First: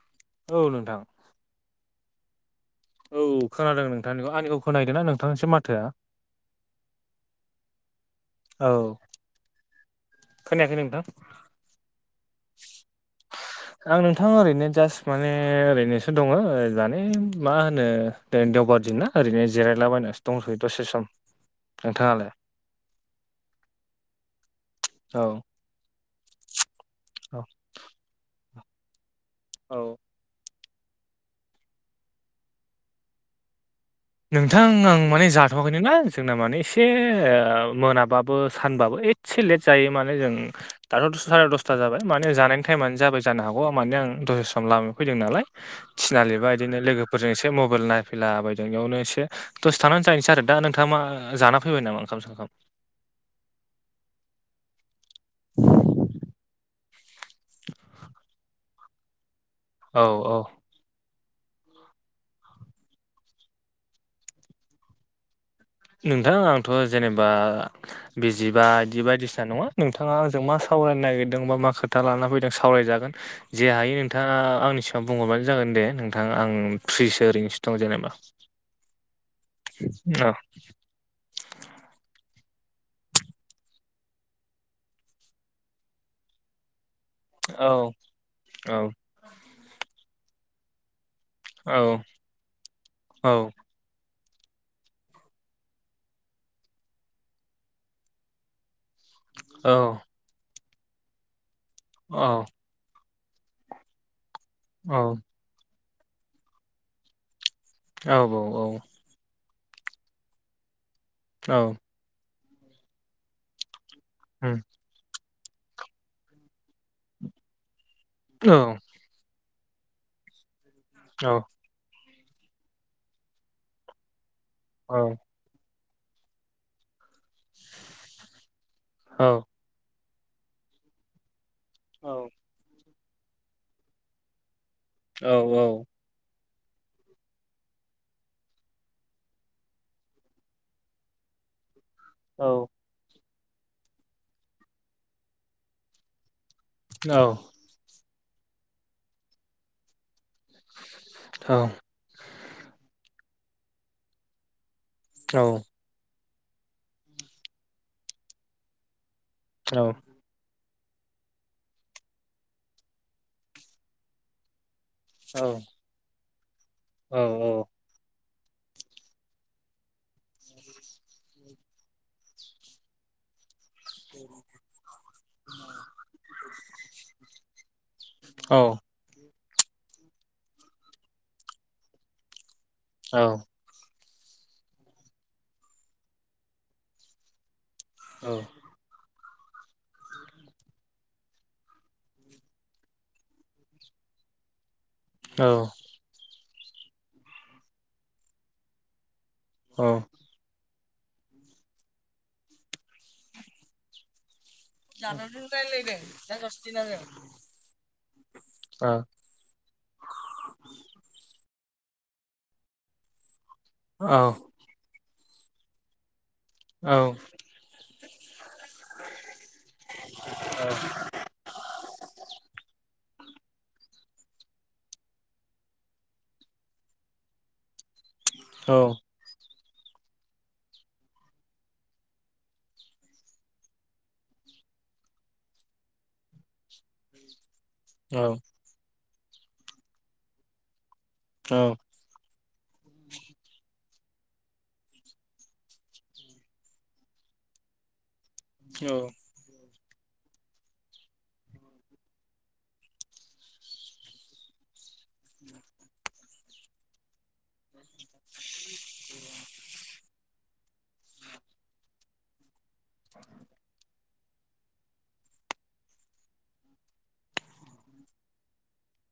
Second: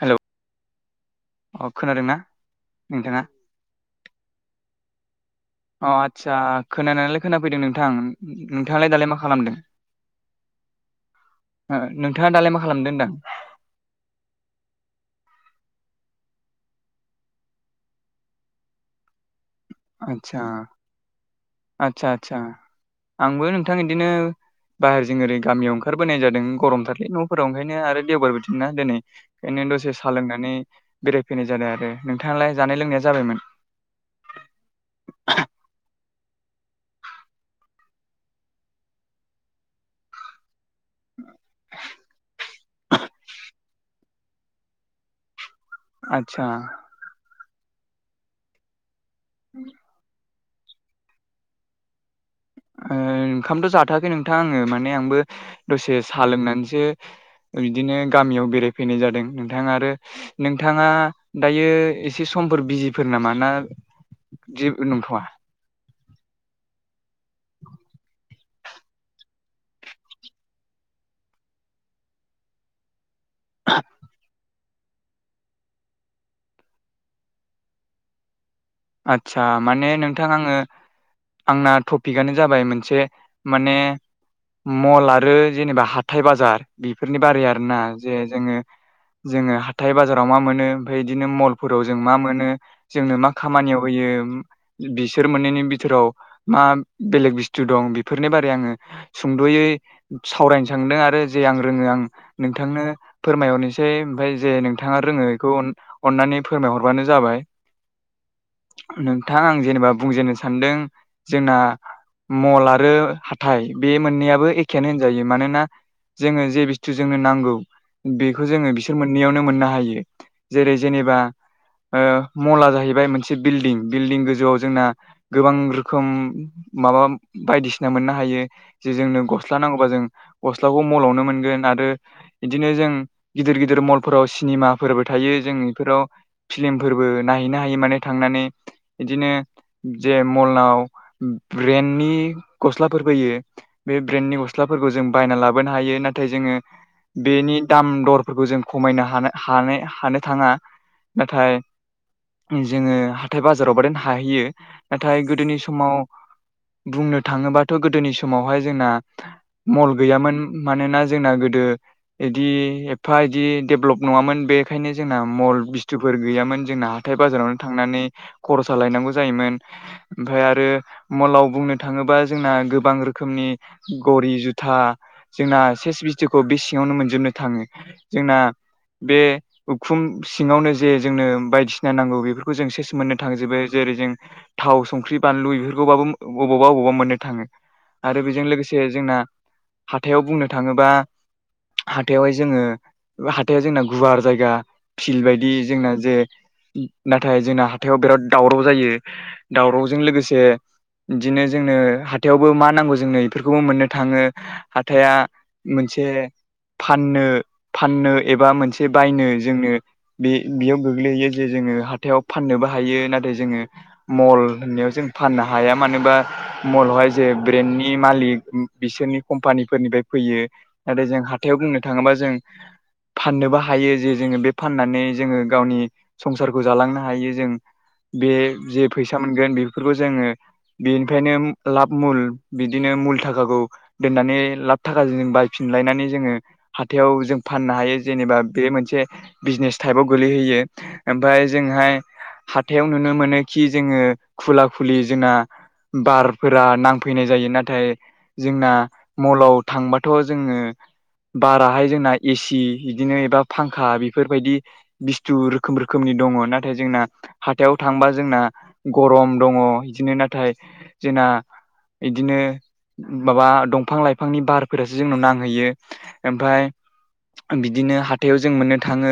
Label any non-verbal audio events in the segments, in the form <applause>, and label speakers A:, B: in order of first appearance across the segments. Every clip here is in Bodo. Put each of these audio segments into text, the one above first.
A: हेलौ
B: औ नोंथां।
A: अ खोनादों ना?
B: औ खोनादों नोंथांनिखौ आंनिखौ खोनाहैदोंना नोंथांनिसिम माथो
A: अ आदसा खोनानायालाय खोनाफैदों नोंथां
B: औ
A: नोंथांलाय दालाय मा खालामदों?
B: खोनायाखै नोंथां
A: नोंथाङा दालाय मा खालामदों होनदां।
B: आं नोंथांङा ओरैनो जास्ट माने ओरैनोसो दङ माने मा होनो देवबार दिनना ओरैनो जिरायलाबायनानैसो
A: आदसा
B: दंसैयो दसे सम
A: आदसा
B: नोंथाङालाय
A: आदसा आंबो नोंथां बिदिनो बाहेरजों
B: औ
A: ओरै गामियाव ओंखार ओंखारबोनाय जादों गरमथारलै
B: औ
A: न'फोराव ओंखायनो आरो देवबार बिदि नना दिनै ओंखायनो
B: औ
A: दसे सा लोंनानै बेरायफैनाय जादों आरो नोंथाङालाय जानाय लोंनाया जाबायमोन।
B: नोंथां आं माने जाथ'वाखैनो ना जोंना माने एसे मोनाबाबो सानबाबो एसे लेट जायो माने जों दाथ' साराय दसथा जाबाय माने जानायनि टाइमानो जाबाय जानो हागौ मे आं दसे सम लामायाव फैदों नालाय थिनालिब
A: आदसा
B: बिदिनो लोगोफोरजों एसे मबाइल नायफैला बायदों बेयावनो एसे दसे थानानै जाहनोसै आरो। दा नोंथांङा मा जाना फैबाय नामा ओंखाम?
A: ओंखामथ' जाथ'आखै नोंथां आङो माने आंबो दसे साहा लोंनानैसो बिदिनो गामियाव बेरायफैनाय जादों नोंथाङा आरो
B: औ औ
A: नों नोंथाङा दायो एसे समफोर बिजिफोर नामा ना जे नंथ'वा
B: नोंथां आंथ' जेनेबा बिजिबा बिदि बायदिसिना नङा नोंथाङा आंजों मा सावरायनो नागिरदों बा मा खोथा लाना फैदों सावरायजागोन। जे हायो नोंथाङा आंनि सों बुंहरबानो जागोन दे नोंथां आं फ्रिसो ओरैनोसो दं जेनेबा।
A: आदसा माने
B: औ
A: नोंथां आङो आंना टपिकआनो जाबाय मोनसे माने मल आरो जेनेबा हाथाइ बाजार बेफोरनि बारै आरो ना जे जोङो
B: औ
A: जोङो हाथाय बाजाराव मा मोनो ओमफ्राय बिदिनो मल
B: औ
A: फोराव जों मा मोनो जोंनो
B: औ
A: मा खामानियाव होयो। बिसोर मोननैनि बिथोराव मा बेलेग बुस्थु दं बेफोरनि बारै आङो सुंद'यै सावरायनो सांदों आरो जे आं रोङो आं
B: औ
A: नोंथांनो फोरमायहरनोसै ओमफ्राय जे
B: औ
A: नोंथाङा रोङो बेखौ अननानै फोरमायहरबानो जाबाय।
B: औ औ औ
A: नोंथां आं जेनेबा बुंजेननो सानदों
B: औ
A: जोंना मल आरो हाथाय बे मोननैाबो एखेआानो होनजायो मानोना जोङो जे बुस्थुजोंनो नांगौ बेखौ
B: औ
A: जोङो बिसोर मोननैयावनो मोननो हायो जेरै जेनेबा ओ मला जाहै जाहैबाय मोनसे बिल्डिं बिल्डिं गोजौआव जोंना
B: औ औ औ
A: गोबां रोखोम माबा बायदिसिना मोननो हायो जे जोंनो
B: औ
A: गस्ला नांगौबा जों गस्लाखौ मलावनो मोनगोन आरो
B: औ
A: आरो इदिनो जों गिदिर गिदिर मलफोराव सिनेमाफोरबो थायो जों इफोराव फिलिम फोरबो नाय नो हायो मान थांनानै बिदिनो जे मलाव ब्रेन्दनि गस्लाफोर फैयो बे ब्रेन्डनि गस्लाफोरखौ जों बायना लाबोनो हायो नाथाय जोङो बेनि दाम दरफोरखौ जों खमायनो हानाय हानो हानो थाङा नाथाय जोङो हाथाय बाजाराव बादेन हाहैयो नाथाय गोदोनि समाव बुंनो थाङोबाथ' गोदोनि समावहाय जोंना मल गैयामोन। मानोना जोंना गोदो इदि एफा इदि डेभलप नङामोन बे बेखायनो जोंना मल बिस्थुफोर गैयामोन जोंना हाथाय बाजारावनो थांनानै खर'सा लायनांगौ जायोमोन। ओमफाय आरो मलाव बुंनो थाङोबा जोंना गोबां रोखोमनि घरि जुथा जोंना सेस बिस्थुखौ बे सिङावनो मोनजोबनो थाङो। जोंना बे उखुम सिङावनो जे जोंनो बायदिसिना नांगौ बेफोरखौ जों सेस मोननो थांजोबो जेरै जों थाव संख्रि बानलु बेफोरखौबाबो बबावबा अबावबा मोननो थाङो आरो बेजों लोगोसे से जोंना हाथायाव बुंनो थाङोबा हाथाइयावहाय जोङो हाथायाव जोंना गुवार जायगा फिल्ड बायदि जोंना जे नाथाय जोंना हाथायाव बिराद दावराव जायो।
B: औ
A: दावरावजों लोगोसे बिदिनो जोंनो हाथायावबो मा नांगौ जोंनो बेफोरखौबो मोननो थाङो। हाथाया
B: औ
A: मोनसे फाननो फाननो एबा मोनसे
B: औ
A: बायनो जोंनो बे बेयाव गोग्लैैयो जे जोङो हाथायाव फाननोबो हायो नाथाय जोङो
B: औ
A: मल होननायाव जों फाननो हाया मानोबा
B: औ
A: मलावहाय जे ब्रेन्डनि मालिक बिसोरनि कम्पानिफोरनिफ्राय फैयो। नाथाय जों हाथायाव बुंनो थाङोबा जों फाननोबो हायो जे जोङो बे फाननानै जोङो गावनि संसारखौ जालांनो हायो जों बे
B: औ
A: जे फैसा मोनगोन बेफोरखौ जोङो बेनिफ्रायनो लाब मुल बिदिनो मुल थाखाखौ दोननानै लाब थाखाजों जों बायफिनलायनानै जोङो हाथायाव जों फाननो हायो
B: औ
A: जेनेबा बे मोनसे बिजनेस टाइपआव गोलैहोयो ओमफ्राय
B: औ
A: ओजोंहाय हाथायाव नुनो मोनोखि जोङो खुला खुलि जोंना बारफोरा नांफैनाय जायो नाथाय जोंना मलाव थांबाथ' जोङो बाराहाय जोंना एसि बिदिनो एबा फांखा बेफोरबायदि बिस्थुर नि दङ नाथाय जोंना हाथायाव थांबा जोंना गरम दङ बिदिनो नाथाय जोंना इदिनो माबा दंफां लाइफांनि बार फोरासो जोंनाव नांहैयो ओमफ्राय बिदिनो हाथायाव जों मोननो थाङो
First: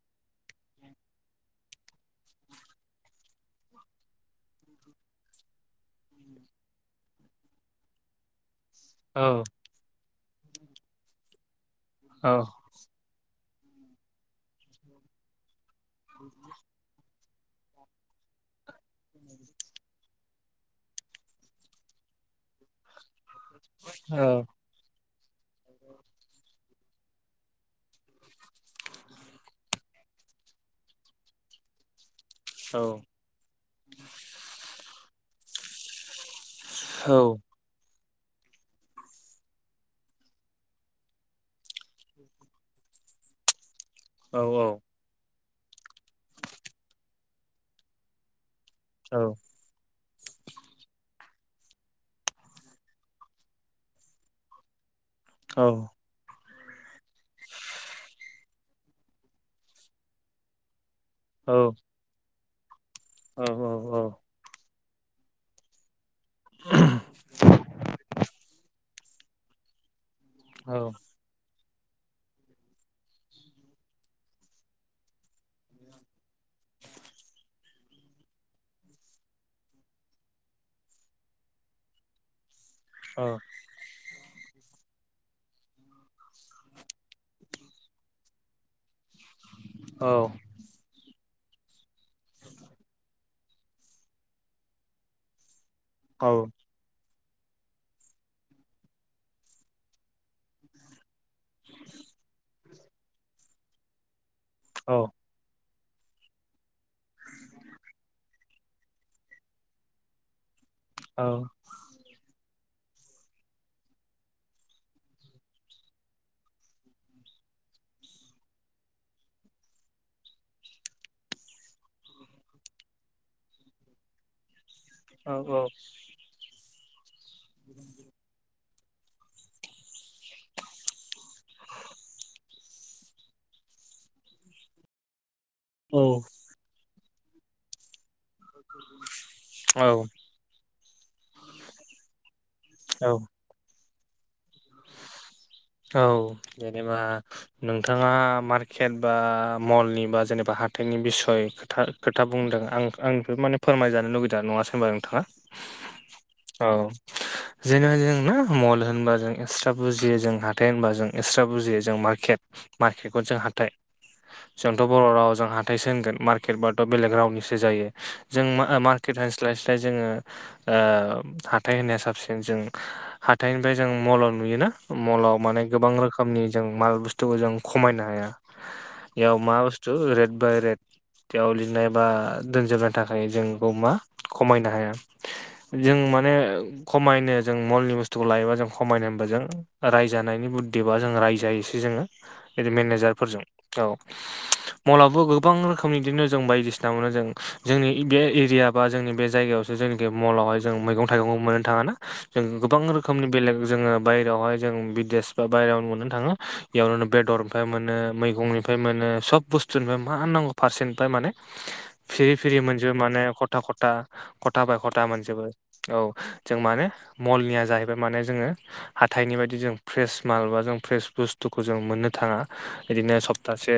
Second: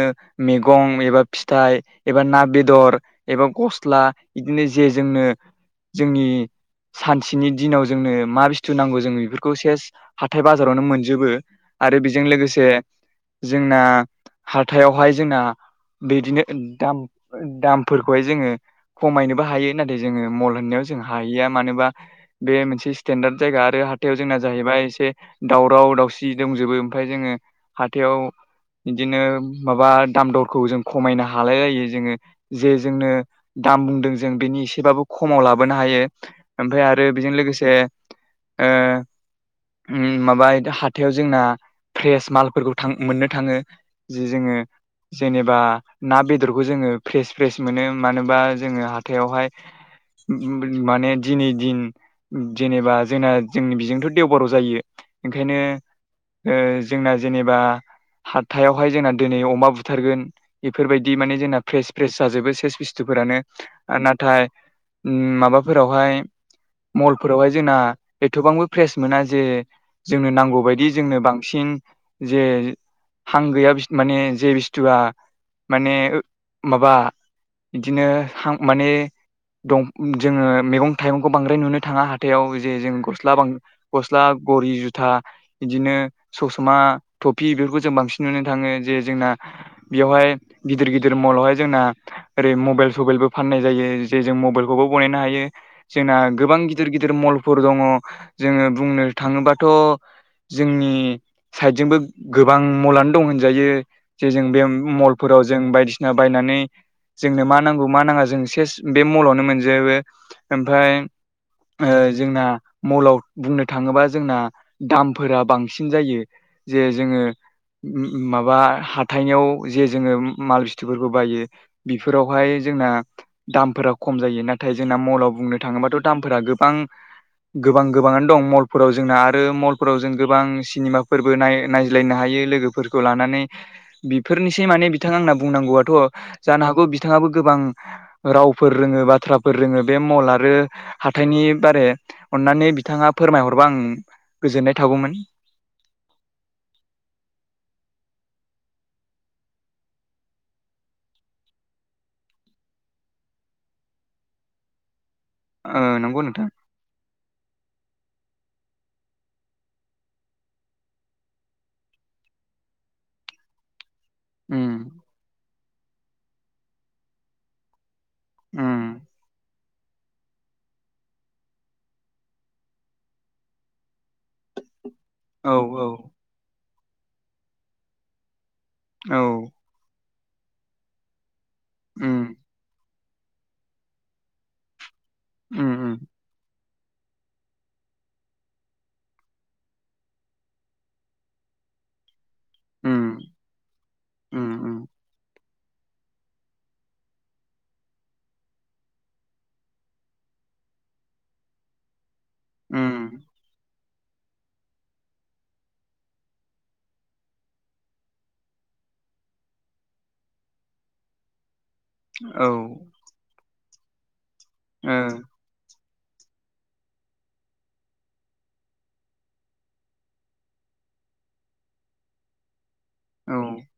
A: मैगं एबा फिथाइ एबा ना बेदर एबा गस्ला बिदिनो जे जोंनो जोंनि सानसेनि दिनाव जोंनो मा बुस्थु नांगौ जों
B: औ
A: बेफोरखौ सेस हाथथाय बाजारावनो मोनजोबो आरो बेजों
B: औ
A: लोगोसे जोंना हथायावहाय जोंना बिदिनो दाम दामफोरखौहाय जोङो खमायनोबो हायो नाथाय जोङो मल होननायाव जों हाहैया मानोबा बे मोनसे स्टेनडार्द जायगा आरो हाथायाव जोंना जाहैबाय एसे दावराव दावसि दंजोबो ओमफ्राय जोङो हाथायाव बिदिनो माबा दाम दरखौ जों खमायनो हालायलायो जोङो जे जोंनो दाम बुंदों जों बेनि एसेबाबो खमाव लाबोनो हायो ओमफाय आरो बेजों लोगोसे ओ उम माबा हाथायाव जोंना फ्रेस मालफोरखौ थां मोननो थाङो। जि जोङो जेनेबा ना बेदरखौ जोङो फ्रेस फ्रेस मोनो मानोबा जोङो हाथायावहाय माने दिनै दिन जेनेबा जोंना जोंनि बिजोंथ' देवबाराव जायो ओंखायनो ओ जोंना जेनेबा हाथायावहाय जोंना दिनै अमा बुथारगोन बेफोरबायदि माने जोंना फ्रेस फ्रेस जाजोबो सेस बुस्थुफोरानो नाथाय माबाफोरावहाय मलफोरावहाय जोंना एथ'बांबो फ्रेस मोना जे जोंनो नांगौ बायदि जोंनो बांसिन जे हां गैया माने जे बुस्थुआ माने माबा बिदिनो हां माने दं जोङो मैगं थाइगंखौ बांद्राय नुनो थाङा हाथायाव जे जों गस्ला बां गस्ला घरि जुथा बिदिनो ससमा थफि बेफोरखौ जों बांसिन नुनो थाङो। जे जोंना बेयावहाय गिदिर गिदिर मलावहाय जोंना ओरै मबाइल सबाइलबो फाननाय जायो जे जों मबाइलखौबो बनायनो हायो जोंना गोबां गिदिर गिदिर मलफोर दङ जोङो बुंनो थाङोबाथ' जोंनि साइदजोंबो गोबां मलानो दं होनजायो जे जों बे
B: औ
A: मल फोराव जों बायदिसिना बायनानै जोंनो मा नांगौ मा नाङा जों सेस बे मलावनो मोनजोबो ओमफाय
B: औ
A: ओ जोंना मलाव बुंनो थाङोबा जोंना दामफोरा बांसिन जायो। जे जोङो माबा हाथायनियाव जे जोङो माल बुस्थुफोरखौ बायो बेफोरावहाय जोंना दामफोरा खम जायो ना थाय जोंना मलाव
B: औ
A: बुंनो थाङोबाथ' दामफोरा गोबां गोबां गोबाङानो दं मल फोराव जोंना आरो मलफोराव जों गोबां सिनेमाफोरबो नाय नायज्लायनो हायो लोगोफोरखौ लानानै। बेफोरनिसै माने बिथाङा आंना बुंनांगौआथ' जानो हागौ बिथाङाबो गोबां रावफोर रोङो बाथ्राफोर रोङो बे मल आरो हाथायनि बारे। अन्नानै बिथाङा फोरमायहरबा आं गोजोननाय थागौमोन।
B: औ जेनेबा नोंथाङा मार्केट बा मलनि बा जेनेबा हाथायनि बिसय खोथा खोथा बुंदों आं आंनिफ्राय माने फोरमायजानो लुुगैदों नङासै होनबा नोंथाङा?
A: ओ नंगौ नोंथां।
B: औ जेनेबा जोंना मल होनबा जों एस ट्रा बुजियो जों हाथाइ होनबा जों एक्सट्रा बुजियो जों मार्केट मार्केटखौ जों हाथाइ
A: उम
B: जोंथ' बर' रावाव जों हाथाइसो होनगोन मार्केट बाथ' बेलेग रावनिसो जायो। जों
A: उम
B: मा-मार्केट होनस्लाय स्लाय जोङो ओ हाथाय होननाया साबसिन जों हाथाइनिफ्राय जों मलाव नुयोना मलाव
A: औ
B: माने
A: औ
B: गोबां रोखोमनि जों माल बुस्थुखौ जों खमायनो हाया
A: औ
B: बेयाव मा बुस तु रेद बाय रेड बेयाव लिरनाय बा
A: उम
B: <unintelligible> थाखाय जोंखौ मा खमायनो हाया
A: उम
B: जों
A: उम
B: माने खमायनो जों मलनि बुस्थुखौ लायोबा जों खमायनो बा जों रायजानायनि बुद्धि बा जों रायजायोसै जोङो।
A: उम
B: मेनेजारफोरजों औ
A: उम उम
B: मलाबो गो बां रोखोमनि बिदिनो जों बायदिसिना मोनो जों जोंनि बे एरिया बा जोंनि बे जायगायाव जेनेखि मलावहाय जों मैगं थाइगंखौ मोननो थाङा ना जों गोबां
A: उम
B: रोखोमनि बेलेग जोङो बायेरायावहाय जों बिदेश बा बायेरायाव मोननो थाङो बेयावननो बेदरनिफ्राय मोनो मैगंनिफ्राय मोनो सब बुस्थुनिफ्राय मा नांगौ फारसेनिफ्राय माने
A: <inaudible>
B: फिरि फिरि मोनजोबो
A: ओ
B: माने खथा खथा खथा बाय
A: औ
B: खथा मोनजोबो। औ जों माने मलनिया जाहैबाय माने जोंङो हाथाइनि बायदि जों फ्रेस माल बा जों फ्रेस बुस्थुखौ जों मोननो थाङा इदिनो सपतासे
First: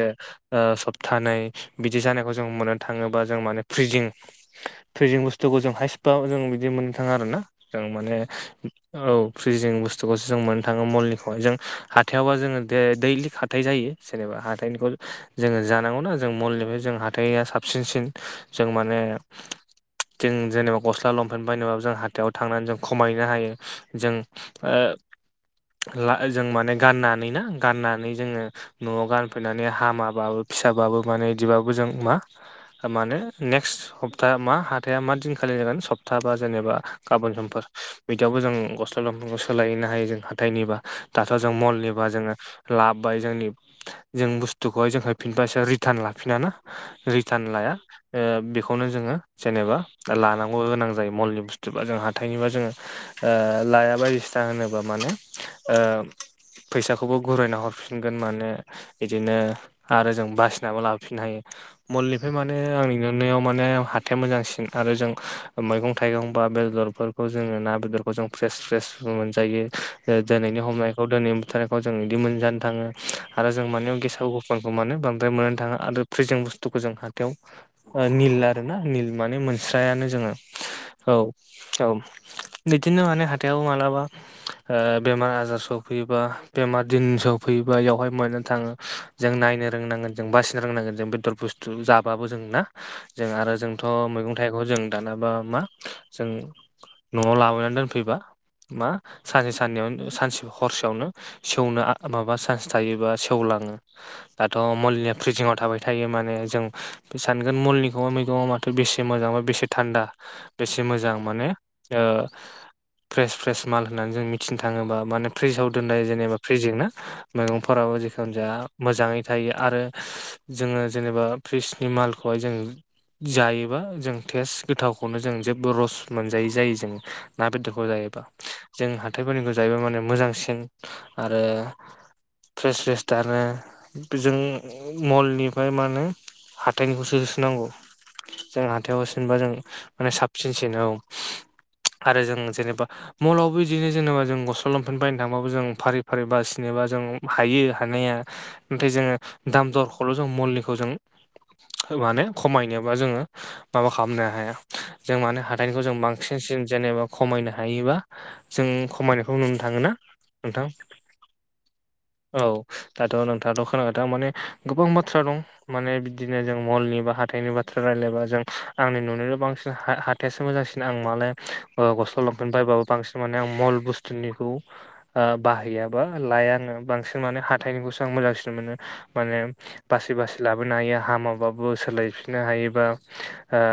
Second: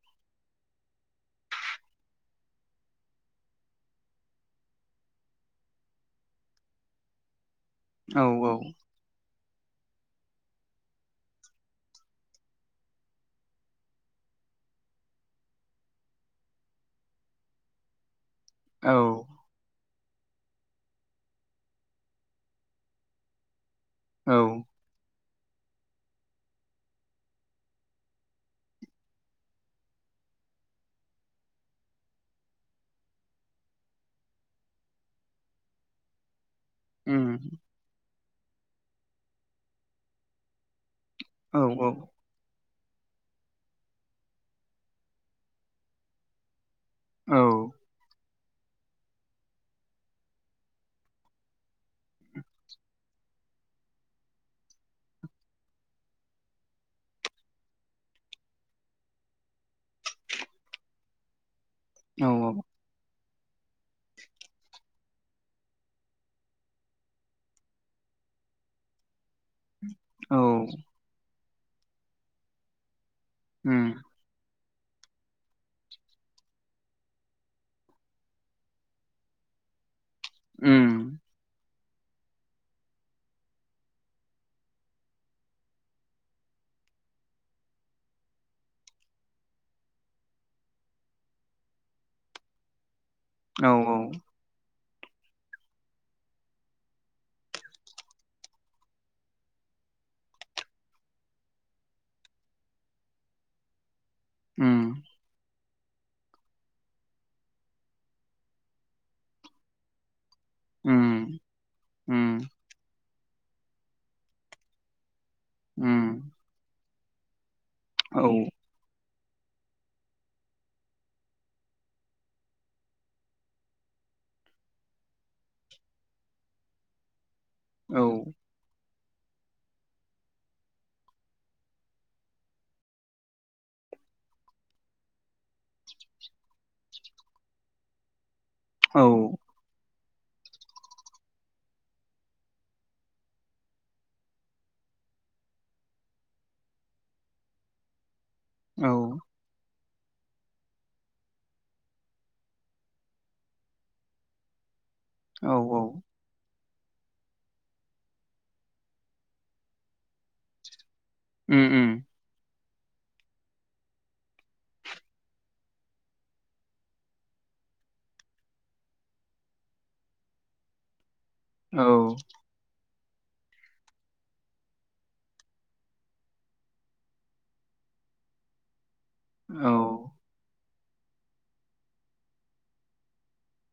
B: ओ सप्तानै बिदि जानायखौ जों मोननो थाङोबा जों माने फ्रिजिं फ्रिजिं बुस्थुखौ जों हाइ स्पाव जों बिदि मोननो थाङा आरोना। ओं माने
A: औ
B: औ फ्रिजिं बुस थु खौसो जों मोननो थाङो मलनिखौ जों हाथायावबा जोंङो दैलि हाथाय जायो जेनेबा हाथाइनिखौ जोंङो जानांगौना जों मलनिफ्राय जों हाथाया साबसिनसिन जों
A: औ
B: माने जों जेनेबा गस्ला लंपेन्ट बायनोबो जों हाथायाव थांनानै जों खमायनो हायो जों
A: औ
B: ओ जों माने गाननानै ना गाननानै जोंङो न'आव गानफैनानै हामाबाबो फिसाबाबो माने बिदिबाबो जों मा माने नेक्स्ट सप्ता मा हाथाइा मा दिनखालि जागोन सप्ता बा जेनेबा गाबोन
A: उम
B: समफोर बिदियावबो जों गस्ला लंपेन सोलायहैनो हायो जों हाथाइनिबा दाथ' जों
A: औ
B: मलनिबा जोंङो लाबोबाय जोंनि जों बुस्थुखौहाय जोंहफिनबायसो रिटार्न लाफिना ना।
A: औ
B: रिटार्न लाया बे खौनो जोंङो जेनेबा लानांगौ गोनां जायो मलनि बुस्थुबा जों हाथाइनिबा जोंङो लाया बायदिसिना होनोबा माने फैसाखौबो गुरायना हरफिनगोन माने बिदिनो आरो जों बासिनाबो लाफिननो हायो
A: औ
B: मलनिफ्राय माने आंनि नुनायाव मोजांसिन माने हाथाया मोजांसिन आरो जों मैगं थाइगं बा बेदरफोर खौ जोंङो ना बेदरखौ जों फ्रेस फ्रेस मोनजायो
A: औ
B: दिनैनि हमनायखौ दिनैनि बुथारनायखौ जों बिदि मोनजानो थाङो। आरो जों
A: उम
B: माने गेसाव गोफोनखौ मानो बांद्राय मोननानै थाङा आरो फ्रिजिं बुस्थुखौ जों हाथायाव निल आरोना निल माने मोनस्रायानो जोंङो
A: उम
B: औ औ बिदिनो माने हाथायाव मालाबा बेमार आजार सफैयोबा बेमार दिन सफैयोबा बेयावहाय मोननो थाङो जों नायनो रोंनांगोन जों बासिनो रोंनांगोन जों बेदर बुस्थु जाबाबो जों ना जों आरो
A: औ
B: जोंथ' मैगं अन्थाइखौ जों दानाबा मा जों न'आव लाबोनानै दोनफैबा मा सानसे सानैयावनो सानसे हरसेयावनो सेवनो माबा चान्स थायोबा सेवलाङो दाथ'
A: उम
B: मलनिया फ्रिजिं आव थाबाय थायो माने जों बे सानगोन मलनिखौ मैगं आ माथो बेसे मोजांबा बेसे थान्दा बेसे मोजां
A: उम
B: माने ओ
A: उम
B: फ्रेस फ्रेस माल होन्नानै जों मिथिनो थाङोबा माने फ्रिजाव दोननाय
A: उम
B: जेनेबा फ्रिजिं ना मैगंफोराबो
A: औ
B: जेखुनो जाया मोजाङै थायो आरो जोंङो जेनेबा फ्रिजनि मालखौहाय जों जायोबा जों टेस्ट गोथावखौनो जों जेबो रस मोनजायि जायो जों ना बेदर जायोबा जों हाथायफोरनिखौ जायोबा माने मोजांसिन आरो फ्रेस फ्रेस थार आरोना जों मलनिफ्राय मा होनो हाथायनिखौसो होसो नांगौ। जों
A: औ
B: हाथायावसिनबा जों
A: औ
B: माने साबसिनसिन औ आरो जों जेनेबा मलावबो इदिनो जेनेबा जों गस्ला लंफेेन बायनो थांबाबो जों फारि फारि बासिनोबा जों हायो हानाया नाथाय
A: औ
B: जोंङो दाम दरखौल' जों मुलिनिखौ जों माने खमायनोबा जोंङो माबा खालामनो हाया। जों मानो
A: औ
B: हाथाइनिखौ जों बांसिनसिन जेनेबा खमायनो हायोबा जों खमायनायखौ नुनो थाङो ना नोंथां
A: अम अम
B: औ दाथ' नोंथाङाथ' खोनाबाय दा माने गोबां बाथ्रा दं माने बिदिनो जों मलनि बा हाथाइनि बाथ्रा रायलायबा जों आंनि नुनायाव बांसिन हा थेस मोजांसिन आं मालाय
A: औ
B: ओ गस्ला' लंपेन्ट बायबाबो बांसिन माने आं मल बुस्थुनिखौ ओ बाहायाबा लायानो आङो बांसिन माने हाथाइनिखौसो आं मोजांसिन मोनो माने
A: औ
B: बासि बासि लाबोनो हायो हामाबाबो सोलायफिननो हायोबा ओ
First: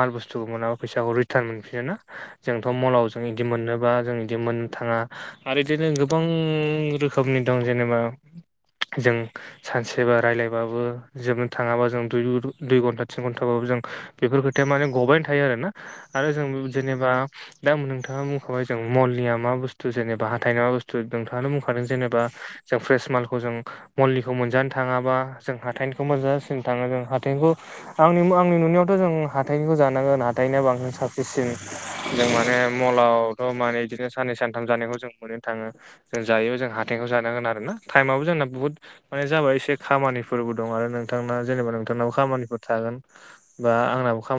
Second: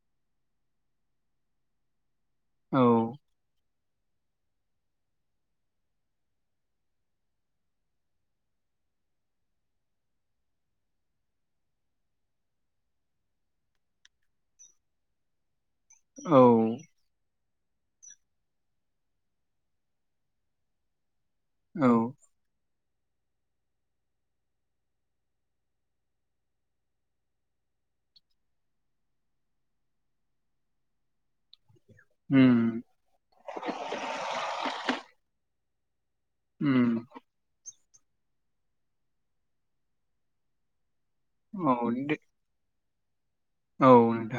B: माल बुस्थुखौ मोनाबा फैसाखौ रिटान मोनफिननो ना जोंथ'
A: औ
B: मलाव जों इदि मोननोबा जों इदि मोननो थाङा आरो इदिनो गोबां रोखोमनि दं जेनोबा जों सानसेबा रायज्लायबाबो जोबनो थाङाबा जों दुइ हो घन्टा थिन घन्टाबाबो जों बेफोर खोथाया माने ग'बाय थायो आरो ना आरो
A: औ
B: जों जेनोबा दा नोंथांआ मुख'बाय जों मलनि मा बुस्थु जेनोबा हथायना मा बुस्थु नोंथांआनो बुंखादों
A: औ
B: जेनोबा जों फ्रेस मालखौ जों मलखौ मोनजानो थाङाबा जों हाथायनिखौ मोनजासिन थाङो जों हाथायनिखौ आंनि आंनि नुनायावथ' जों हाथाइनिखौ जानांगोन हाथायनिआ बांसिन साबसिन जों माने
A: उम
B: मलावथ' माने इदिनो साननै सानथाम जानायखौ जों मोननो थाङो जों जायो जों
A: उम
B: हाथायखौ जानांगोन आरो ना टाइमाबबो जोंना बुहुत माने जाबाय एसे खामानिफोरबो दं आरो नोंथां नोंथाना जेनोबा
A: औ
B: नोंथाबो
A: दे
B: खामानिफोर थागोन बा आंनाबो
A: औ
B: खामा